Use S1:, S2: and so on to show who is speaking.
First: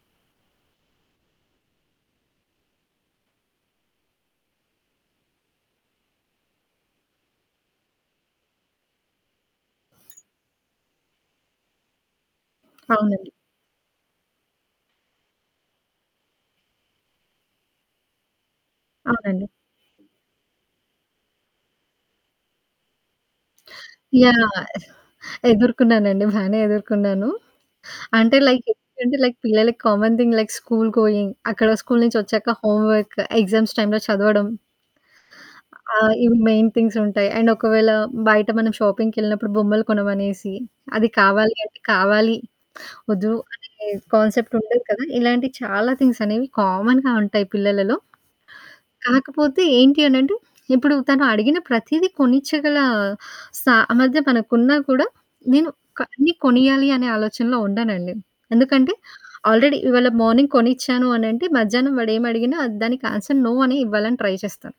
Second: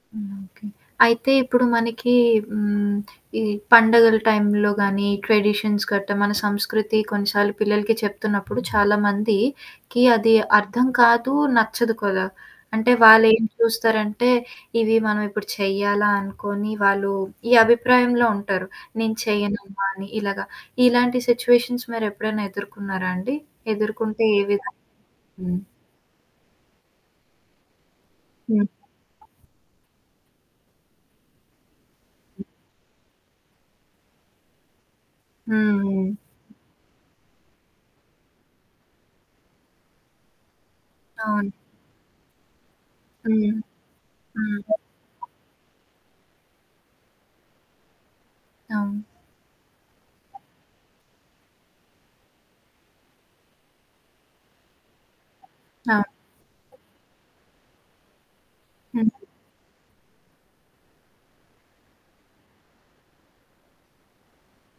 S1: హ్మ్. ఓకే, అయితే ఇప్పుడు మనకి హ్మ్, ఈ పండుగల టైంలో కానీ ట్రెడిషన్స్ గట్టా, మన సంస్కృతి కొన్నిసార్లు పిల్లలకి చెప్తున్నప్పుడు చాలామందికి అది అర్థం కాదు, నచ్చదు కదా! అంటే
S2: అవునండి.
S1: వాళ్ళేం చూస్తారంటే, ఇవి మనం ఇప్పుడు చెయ్యాలా అనుకోని వాళ్ళు ఈ అభిప్రాయంలో ఉంటారు. నేను
S2: అవునండి.
S1: చేయనమ్మా అని ఇలాగ, ఇలాంటి సిట్యుయేషన్స్ మీరెప్పుడనా ఎదుర్కొన్నారా అండి? ఎదుర్కొంటే ఏ
S2: యాహ్!
S1: విధంగా? హ్మ్.
S2: ఎదుర్కున్నానండి, బానే ఎదుర్కున్నాను. అంటే
S1: హ్మ్.
S2: లైక్ ఎందుకంటే లైక్ పిల్లలకి common thing. Like school going, అక్కడ స్కూలు నుంచొచ్చాక హోంవర్క్, ఎగ్జామ్స్ టైమ్‌లో చదవడం ఆ!
S1: హ్మ్.
S2: ఇవి మెయిన్ థింగ్స్ ఉంటాయి. అండ్ ఒకవేళ, బయట మనం షాపింగ్‌కెళ్ళినప్పుడు బొమ్మలు కొనమనేసి, అది
S1: అవును.
S2: కావాలి అంటే, కావాలి వద్దు
S1: హ్మ్.
S2: అనే కాన్సెప్ట్
S1: హ్మ్.
S2: ఉండదు కదా! ఇలాంటి చాలా థింగ్స్ అనేవి కామన్‌గా ఉంటాయి పిల్లలలో.
S1: అవును.
S2: కాకపోతే ఏంటి అనంటే, ఇప్పుడు తను అడిగిన ప్రతీదీ కొనిచ్చగల సామర్థ్యం మనకున్నా కూడా, నేను క
S1: అవును.
S2: అన్నీ కొనియ్యాలి అనే ఆలోచనలో ఉండనండి. ఎందుకంటే
S1: హ్మ్.
S2: ఆల్రెడీ ఇవ్వాళ మార్నింగ్ కొనిచ్చాను అనంటే, మధ్యాహ్నం వాడేమి అడిగిన దానికి ఆన్సర్, నో అనే ఇవ్వాలని ట్రై చేస్తాను.